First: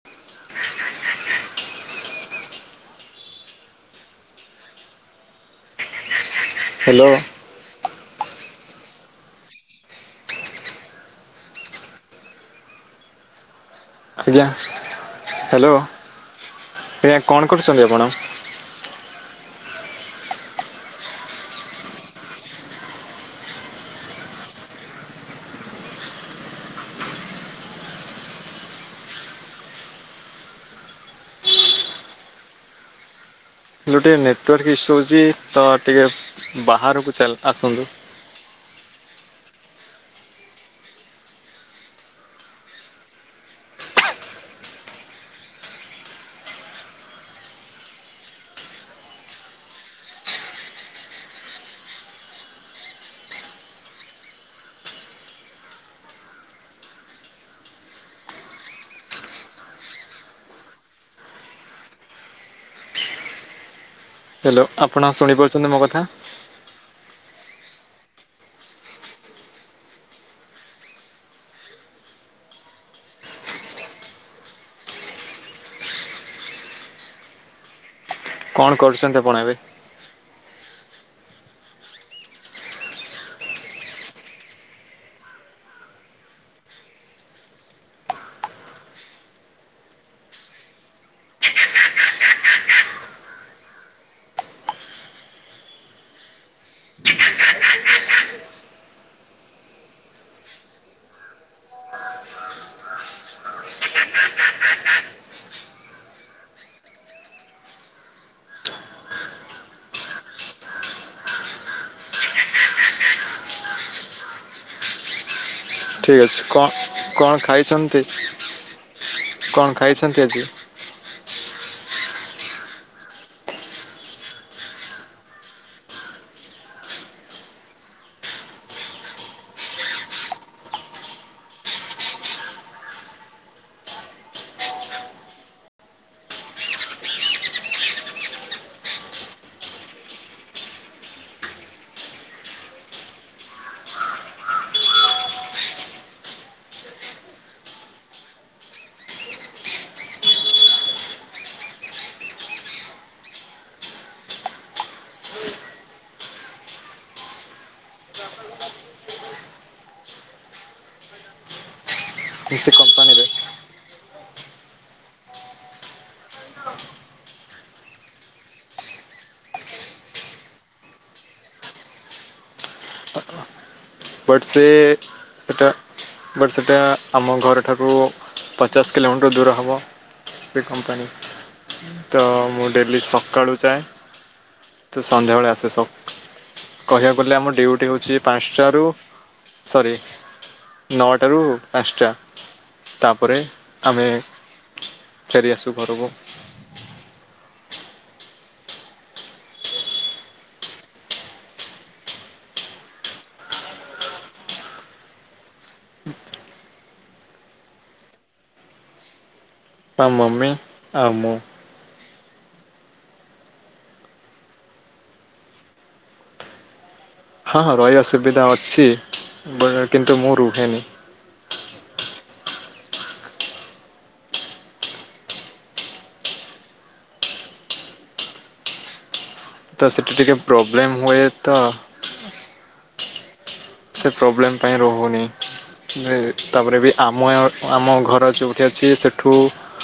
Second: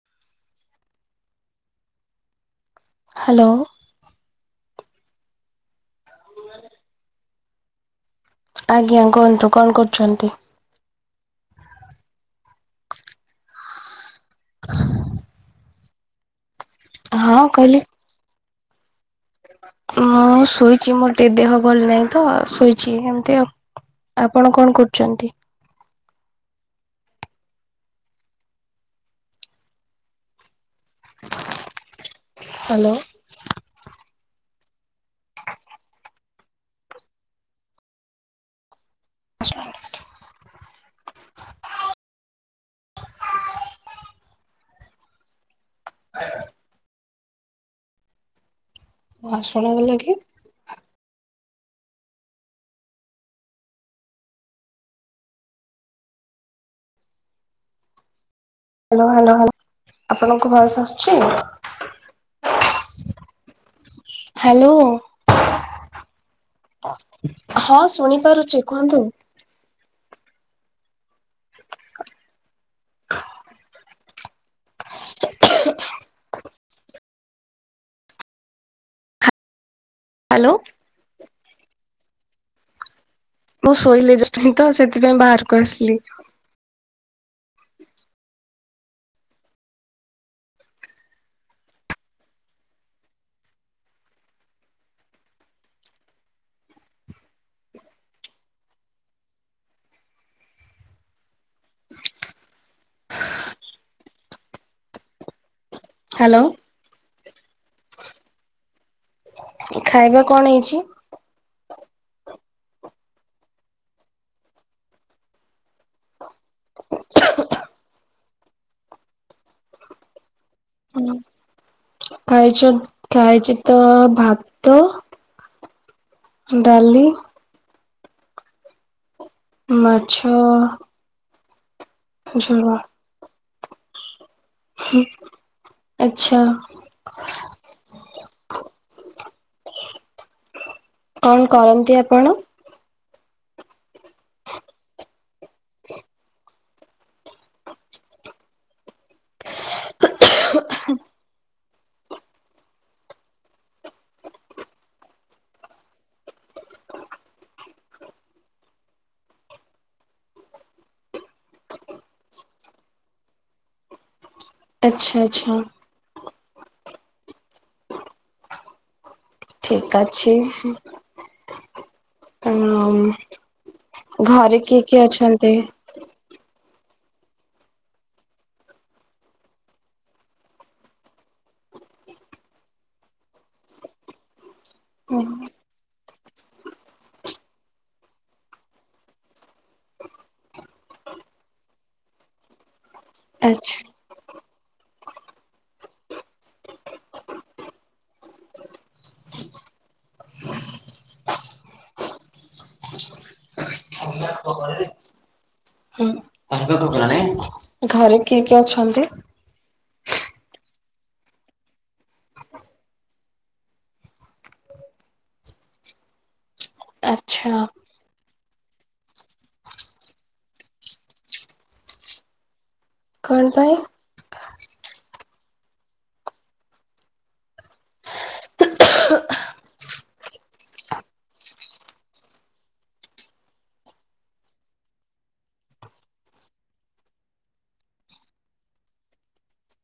[unintelligible] Hello [unintelligible] hello ଆଜ୍ଞା, କୁହନ୍ତୁ କଣ କରୁଛନ୍ତି? ଆଜ୍ଞା, ହାଲୋ, ଆଜ୍ଞା, ହଁ କଣ କହିଲି କରୁଛନ୍ତି ଆପଣ? ମୁଁ, ଶୋଇଛି ମୋର ଟିକେ ଦେହ ଭଲ ନାହିଁ ତ, ଶୋଇଛି ଏମତି ଆଉ ଆପଣ କଣ କରୁଛନ୍ତି? [unintelligible] ହାଲୋ। [unintelligible] ଟିକେ ନେଟୱାର୍କ ଇସ୍ୟୁଅଛି, ତ ଟିକେ ବାହାରକୁ ଚାଲ୍ ଆସନ୍ତୁ। [unintelligible] [unintelligible] ହଁ, ଶୁଣାଗଲା କି? ହାଲୋ ହାଲୋ, ହାଲୋ ଆପଣଙ୍କ ଭଏସ ଆସୁଛି। ହାଲୋ ହ୍ୟାଲୋ ଆପଣ ଶୁଣିପାରୁଛନ୍ତି ମୋ କଥା। ହଁ ଶୁଣିପାରୁଛି, କୁହନ୍ତୁ? [unintelligible] କଣ କରୁଚନ୍ତି ଆପଣ ଏବେ? ହାଲୋ। ବୋଉ ଶୋଇଲେ ଜଷ୍ଟ ହିଁ ତ ସେଥିପାଇଁ ବାହାରକୁ ଆସିଲି। ହାଲୋ। ଖାଇବା କଣ ହେଇଛି। ଠିକ୍ ଅଛି କଣ କଣ ଖାଇଛନ୍ତି କଣ ଖାଇଛନ୍ତି ଆଜି। ଖାଇଚି ଖାାଇଚି ତ ଭାତ ଡାଲି। ମାଛ। ଝୋଳ। ହୁଁ ଆଚ୍ଛା। [inaudible] କଣ କରନ୍ତି ଆପଣ? [inaudible] [inaudible] ଭିସୁ କମ୍ପାନୀରେ। ଆଚ୍ଛା ଆଚ୍ଛା। [inaudible] ଠିକ ଅଛି ହିଁ। ଆଉ ମୋ ମମି। ବଟ୍ ଘରେ ସେ କିଏ କିଏ ଅଛନ୍ତି? ସେଟା ବଟ୍ ସେଇଟା ଆମ ଘରଠାରୁ ପଚାଶ କିଲୋମିଟର ଦୂର ହବ। ସେ କମ୍ପାନୀ ତ ମୁଁ ଡେଲି ସକାଳୁ ଯାଏଁ। ତ ସନ୍ଧ୍ୟାବେଳେ ଆସେ ସ କହିବାକୁ ଗଲେ ଆମ ଡ୍ୟୁଟି ହେଉଛି ପାଞ୍ଚଟାରୁ ସରି। ନଅଟାରୁ ପାଞ୍ଚଟା ତାପରେ ଆଚ୍ଛା ଆମେ ଫେରି ଆସିବି ଘରକୁ। କଁ କଇଲି। [unintelligible] ଘରେ କିଏ କିଏ ଅଛନ୍ତି? ଆଉ ମମି ଆଉ ମୁଁ। ଆଚ୍ଛା ହଁ ହଁଁ ରହିବା ସୁବିଧା ଅଛି। ବ କିନ୍ତୁ ମୁଁ ରୁହେନି। କଣ ପାଇଁ। ତ ସେଠି ଟିକେ ପ୍ରୋବ୍ଲେମ ହୁଏ ତ। ସେ ପ୍ରୋବ୍ଲେମ୍ ପାଇଁ ରହୁନି। ମେ ତାପରେ ବି ଆମ ଆମ ଘର ଯେଉଠି ଅଛି। ସେଠୁ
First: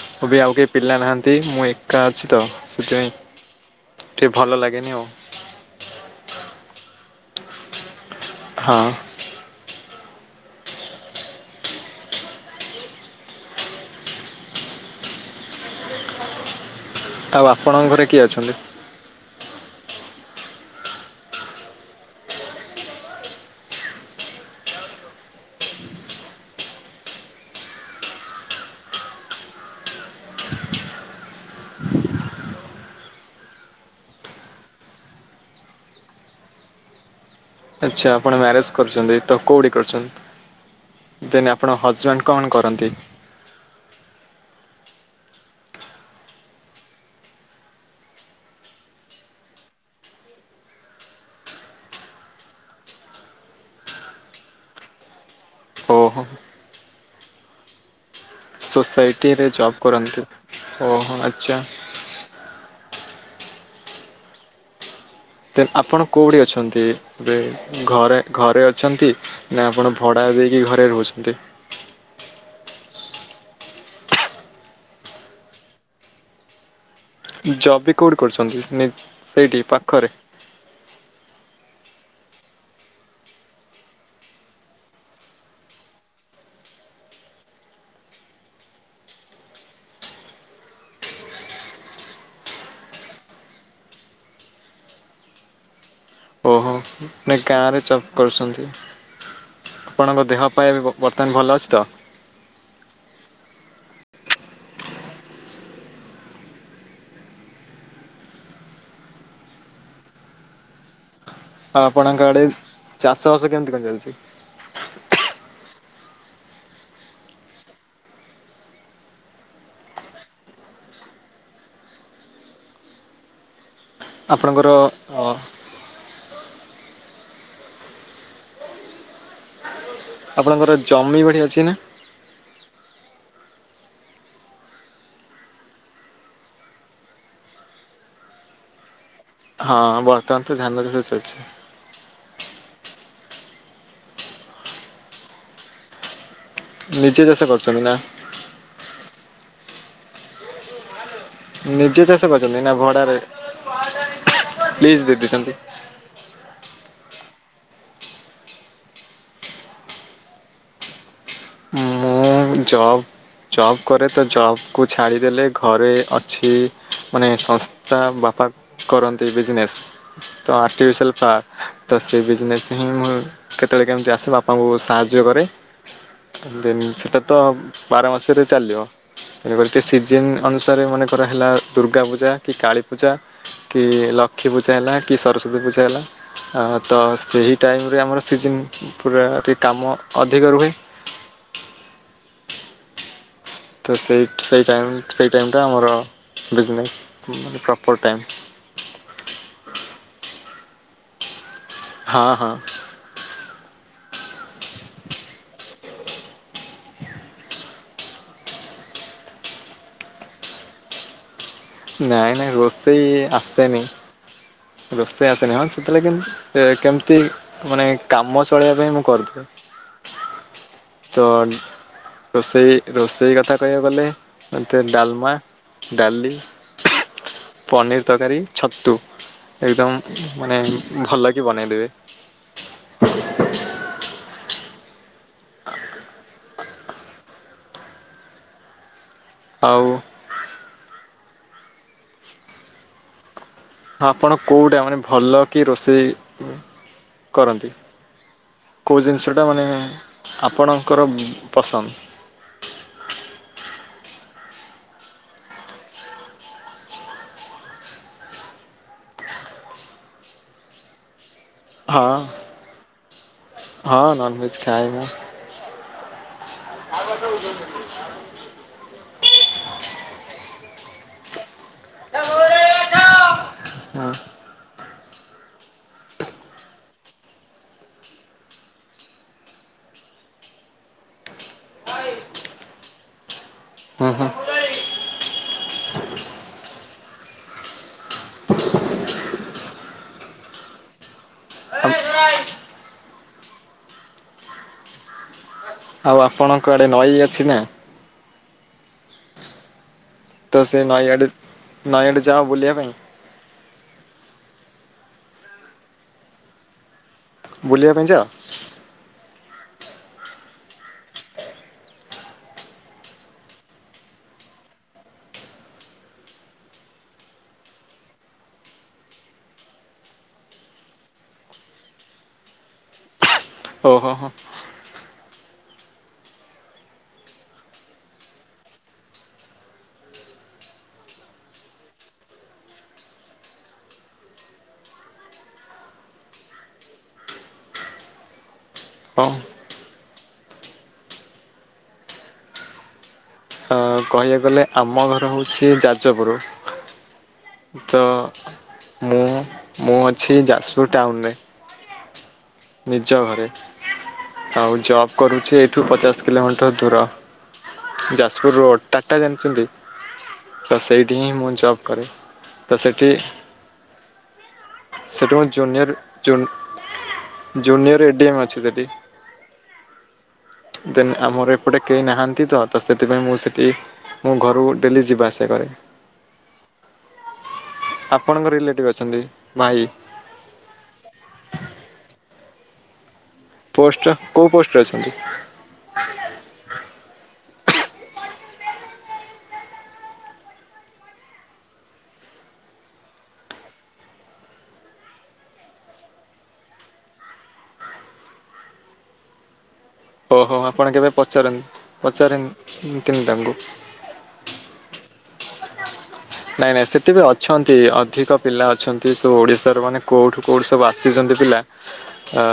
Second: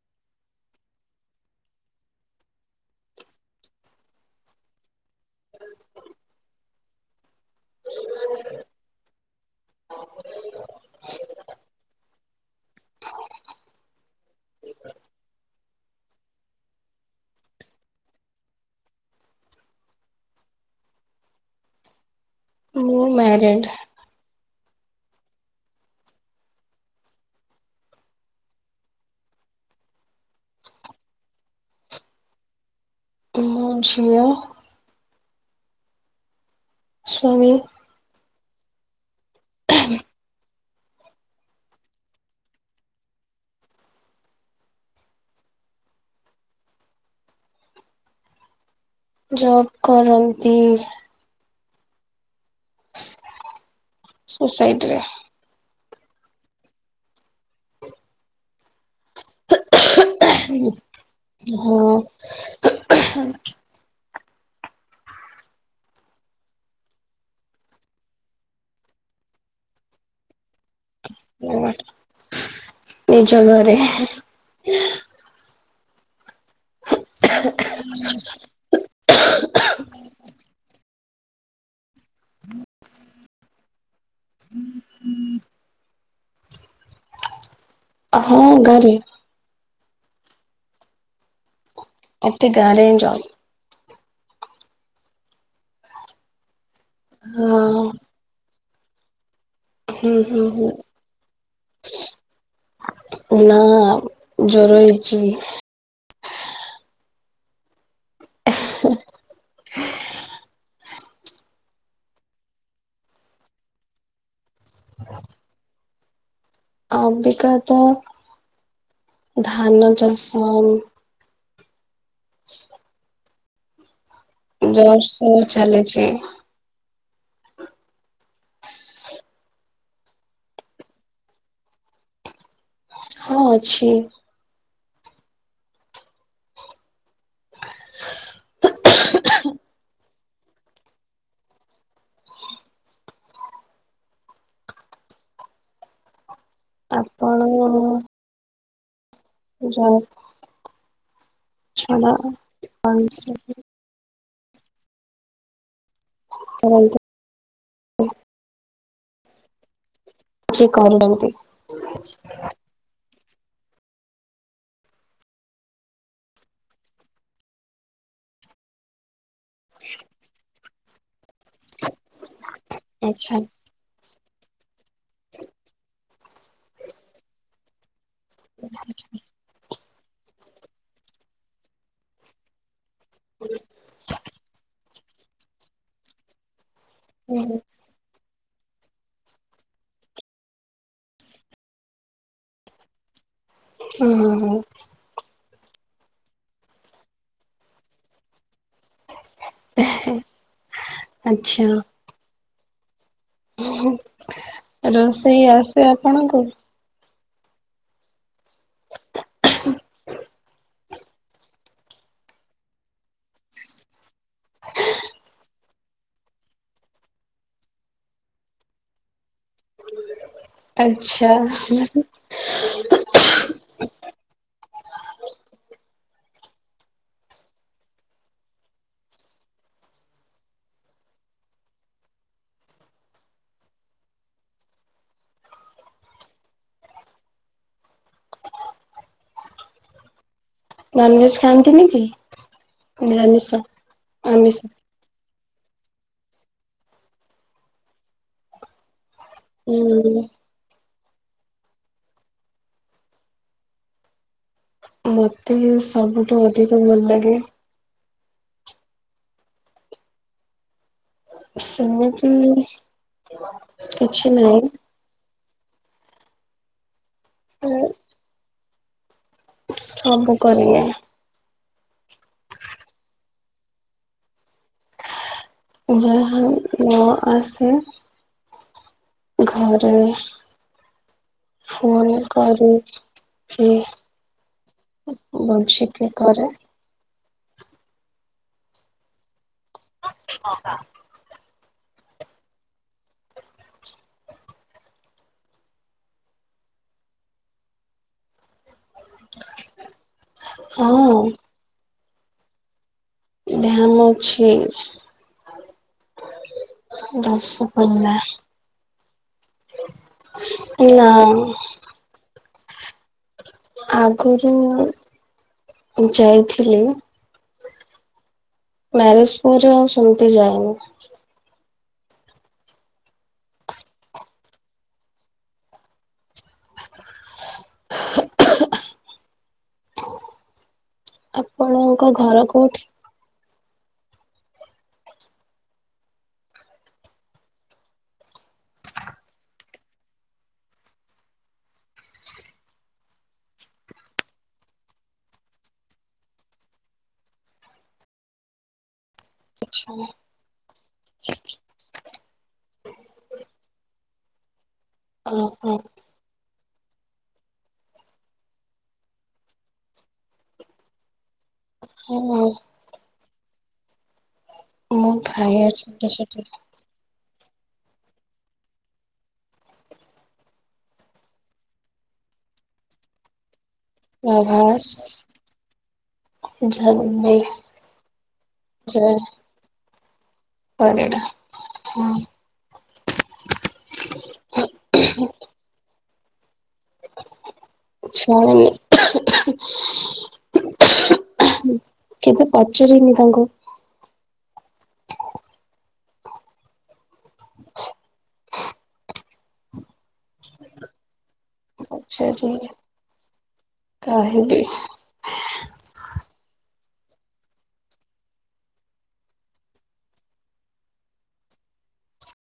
ହେଟି ଆଉ କେହି ପିଲା ନାହାନ୍ତି। ମୁଁ ଏକା ଅଛି ତ ସେଥିପାଇଁ। ଏଠି ଭଲ ଲାଗେନି ଆଉ। ହଁ। ଆଉ ଆପଣଙ୍କ ଘରେ କିଏ ଅଛନ୍ତି? ମ୍ୟାରଡ଼। ମୋ ଝିଅ। ସ୍ୱାମୀ ଆଛା ଆପଣ ମ୍ୟାରେଜ କରୁଚନ୍ତି ତ କୋଉଠି କରୁଚନ୍ତି। ଦେନ୍ ଆପଣଙ୍କ ହଜବେଣ୍ଡ କଣ କରନ୍ତି। ଜବ୍ କରନ୍ତି। ସୋସାଇଟିରେ। ଓହୋ। ସୋସାଇଟିରେ ଜବ୍ କରନ୍ତି ଓହୋ ଆଚ୍ଛା। ମୁଁ ତ ଆପଣ କଉଠି ଅଛନ୍ତି। ଏ ଘରେ ଘରେ ଅଛନ୍ତି ନା ଆପଣ ଭଡ଼ାରେ ଦେଇକି ଘରେ ରହୁଛନ୍ତି। ଆ ନିଜ ଘରେ ଜବି କୋଉଠି କରୁଛନ୍ତି ସେଇଠି ପାଖରେ? ହଁ ଗାରେ ଏତେ ଗାରେ ଯାଉ ଓହୋ ନାଇ ହଁ ଗାଁରେ ଜପ୍ କରୁଛନ୍ତି ହୁଁ ଆପଣଙ୍କ ହୁଁ ଦେହ ହୁଁ ପାଇଁ ବର୍ତ୍ତମାନ ଭଲ ଅଛି ତ? ନା ଜର ହେଇଛି। ଏହେ ହଁ ଆପଣଙ୍କ ଆଡ଼େ ଚାଷ ବାସ କେମିତି କଣ ଚାଲିଛି? ଅବିକା ଧାନ ଚାଷ। ଆପଣଙ୍କର ଅ ଜୋରସୋର୍ ଚାଲିଛି। ଆପଣଙ୍କର ଜମି ବାଡ଼ି ଅଛି ନା? ହଁ ଅଛି। ହଁ ବର୍ତ୍ତମାନ ତ ଧାନଚାଷ ଚାଲିଛି। ନିଜେ ଆପଣ ଚାଷ କରୁଛନ୍ତି ନା? ଯାଅ ନିଜେ ଚାଷ କରୁଛନ୍ତି ନା ଭଡ଼ାରେ କୌଣସି ଲିଜ୍ ଦେଇଦେଇଛନ୍ତି। କରନ୍ତୁ। କିଛି କରୁଅନ୍ତି [unintelligible] ମୁଁ ଜବ୍ ଜବ୍ କରେ ତ ଜବ୍କୁ ଛାଡ଼ିଦେଲେ ଘରେ ଅଛି। ମାନେ ସଂସ୍ଥା ବାପା କରନ୍ତି ବିଜନେସ୍ ତ ଆର୍ଟିଫିସିଆଲ୍ ଫା ତ ସେ ବିଜନେସ୍ ହିଁ ମୁଁ ଆଚ୍ଛା। କେତେବେଳେ କେମିତି ଆସେ ବାପାଙ୍କୁ ସାହାଯ୍ୟ କରେ ଦେନ୍ ସେଟା ତ ବାର ମାସରେ ଚାଲିବ ଗୋଟେ ସିଜିନ୍ ଅନୁସାରେ ମନେକର ହେଲା ଦୁର୍ଗା ପୂଜା କି କାଳୀ ପୂଜା କି ଲକ୍ଷୀପୂଜା ହେଲା କି ସରସ୍ୱତୀ ପୂଜା ହେଲା ତ ହୁଁ ସେହି ଟାଇମରେ ଆମର ସିଜିନ୍ ପୁରା ଟିକେ କାମ ଅଧିକ ରୁହେ। ତ ହୁଁ ସେଇ ହୁଁ ସେଇ ଟାଇମ୍ ସେଇ ଟାଇମ୍ ଟା ଆମର ବିଜନେସ୍ ମାନେ ପ୍ରପର୍ ଟାଇମ୍। ଆଚ୍ଛା। ହଁ ହଁ। ରୋଷେଇ ଆସେ ଆପଣଙ୍କୁ। ନାଇଁ ନାଇଁ ରୋଷେଇ ଆସେନି। ରୋଷେଇ ଆସେନି ହଁ ସେତେଥିଲା କି କେମିତି ମାନେ କାମ ଚଳେଇବା ପାଇଁ ମୁଁ କରିଦେବି ତ ଆଚ୍ଛା ରୋଷେଇ ରୋଷେଇ ସେଇ କଥା କହିବାକୁ ଗଲେ ମୋତେ ଡାଲମା ଡାଲି ପନିର୍ ତରକାରୀ ଛତୁ ଏକ୍ଦମ୍ ମାନେ ଭଲ କି ବନେଇଦେବେ। ଆଉ ନନ୍ଭେଜ ଖାଆନ୍ତିନି କି ନିରାମିଷ। ଆପଣ ଆମିଷ? କୋଉଟା ମାନେ ଭଲକି ରୋଷେଇ କରନ୍ତି। କେଉଁ ଜିନିଷଟା ମାନେ ହୁଁ ଆପଣଙ୍କର ପସନ୍ଦ। ମୋତେ ସବୁଠୁ ଅଧିକ ଭଲ୍ଲାଗେ ହଁ ସେମିତି ହଁ କିଛି ନନ୍ ଭେଜ ନାହିଁ। ଖାଏ ନା [unintelligible] ହୁଁ। ସବୁ କରିବେ। [inaudible] ହଁ। ଯାହା ହଉ ନ ଆସେ [unintelligible] ଘରେ ଫୋନ କରି କି। ଓ ହୋ। ବଞ୍ଚିକି କରେ [inaudible] [inaudible] ଆଉ ଆପଣଙ୍କ ଆଡେ ନଈ ଅଛି ନା? [inaudible] ତ ସେ ନାଈ ହଁ ଆଡେ ନଈ ଆଡେ ଯାଅ ବୁଲିବା ପାଇଁ? ଧ୍ୟାନ ଅଛି। ବାସ ବୁଲିବା ପାଇଁ ପିଲା ଯାଅ [inaudible] ଆଗକୁ ଯାଇଥିଲି ମ୍ୟାରେଜ ପରେ ଆଉ ସେମିତି ଯାଏନି। ଓ ହୋ ହୋ। ଆପଣଙ୍କ ଘର କୋଉଠି? ହଁ। ଆଉ କହିବାକୁ ଗଲେ ଆମ ଘର ହୋଉଛି ଯାଜପୁର। ତ ମୁଁ ମୁଁ ଅଛି ଯାଜପୁର ଟାଉନରେ। ନିଜ ଘରେ ଆଉ ଜବ କରୁଛି ଓହୋ ଏଇଠୁ ପଚାଶ ଦଶ କିଲୋମିଟର ଦୂର ଯାଜପୁର ରୋଡ଼ ଟାଟା ଜାଣିଚନ୍ତି? ତ ସେଇଠି ହିଁ ମୁଁ ଜବ୍ କରେ ହଁ ତ ସେଠି ମୋ ସେଠି ଭାଇ ଜୁନିୟର ଅଛନ୍ତି ସେଠି ଜୁନ ଜୁନିୟର ଏଡିଏମ୍ ଅଛି ସେଠି ଦେନ୍ ଆମର ଏପଟେ କେହି ନାହାନ୍ତି ତ ତ ସେଥିପାଇଁ ମୁଁ ସେଠି ମୁଁ ଘରୁ ପ୍ରଭାସ ଡେଲି ଯିବା ଆସିବା କରେ। [unintelligible] ଆପଣଙ୍କ ରିଲେଟିଭ ଅଛନ୍ତି ଭାଇ? ପରଟା ହଁ। ପୋଷ୍ଟ କୋଉ ପୋଷ୍ଟରେ ଅଛନ୍ତି? [unintelligible] କେବେ ପଚାରିନି ତାଙ୍କୁ? ଓହୋ ଆପଣ କେବେ ପଚାରନ୍ତ ପଚାରି ପଚାରନ୍ତ ତିନି ତାଙ୍କୁ? [unintelligible] ନାଇଁ ନାଇଁ ସେଠି ବି ଅଛନ୍ତି ଅଧିକ ପିଲା ଅଛନ୍ତି ସୋ ଓଡିଶାର ମାନେ କୋଉଠୁ କୋଉଠି ସବୁ ଆ ଆସିିଛନ୍ତି ପିଲା। ଆ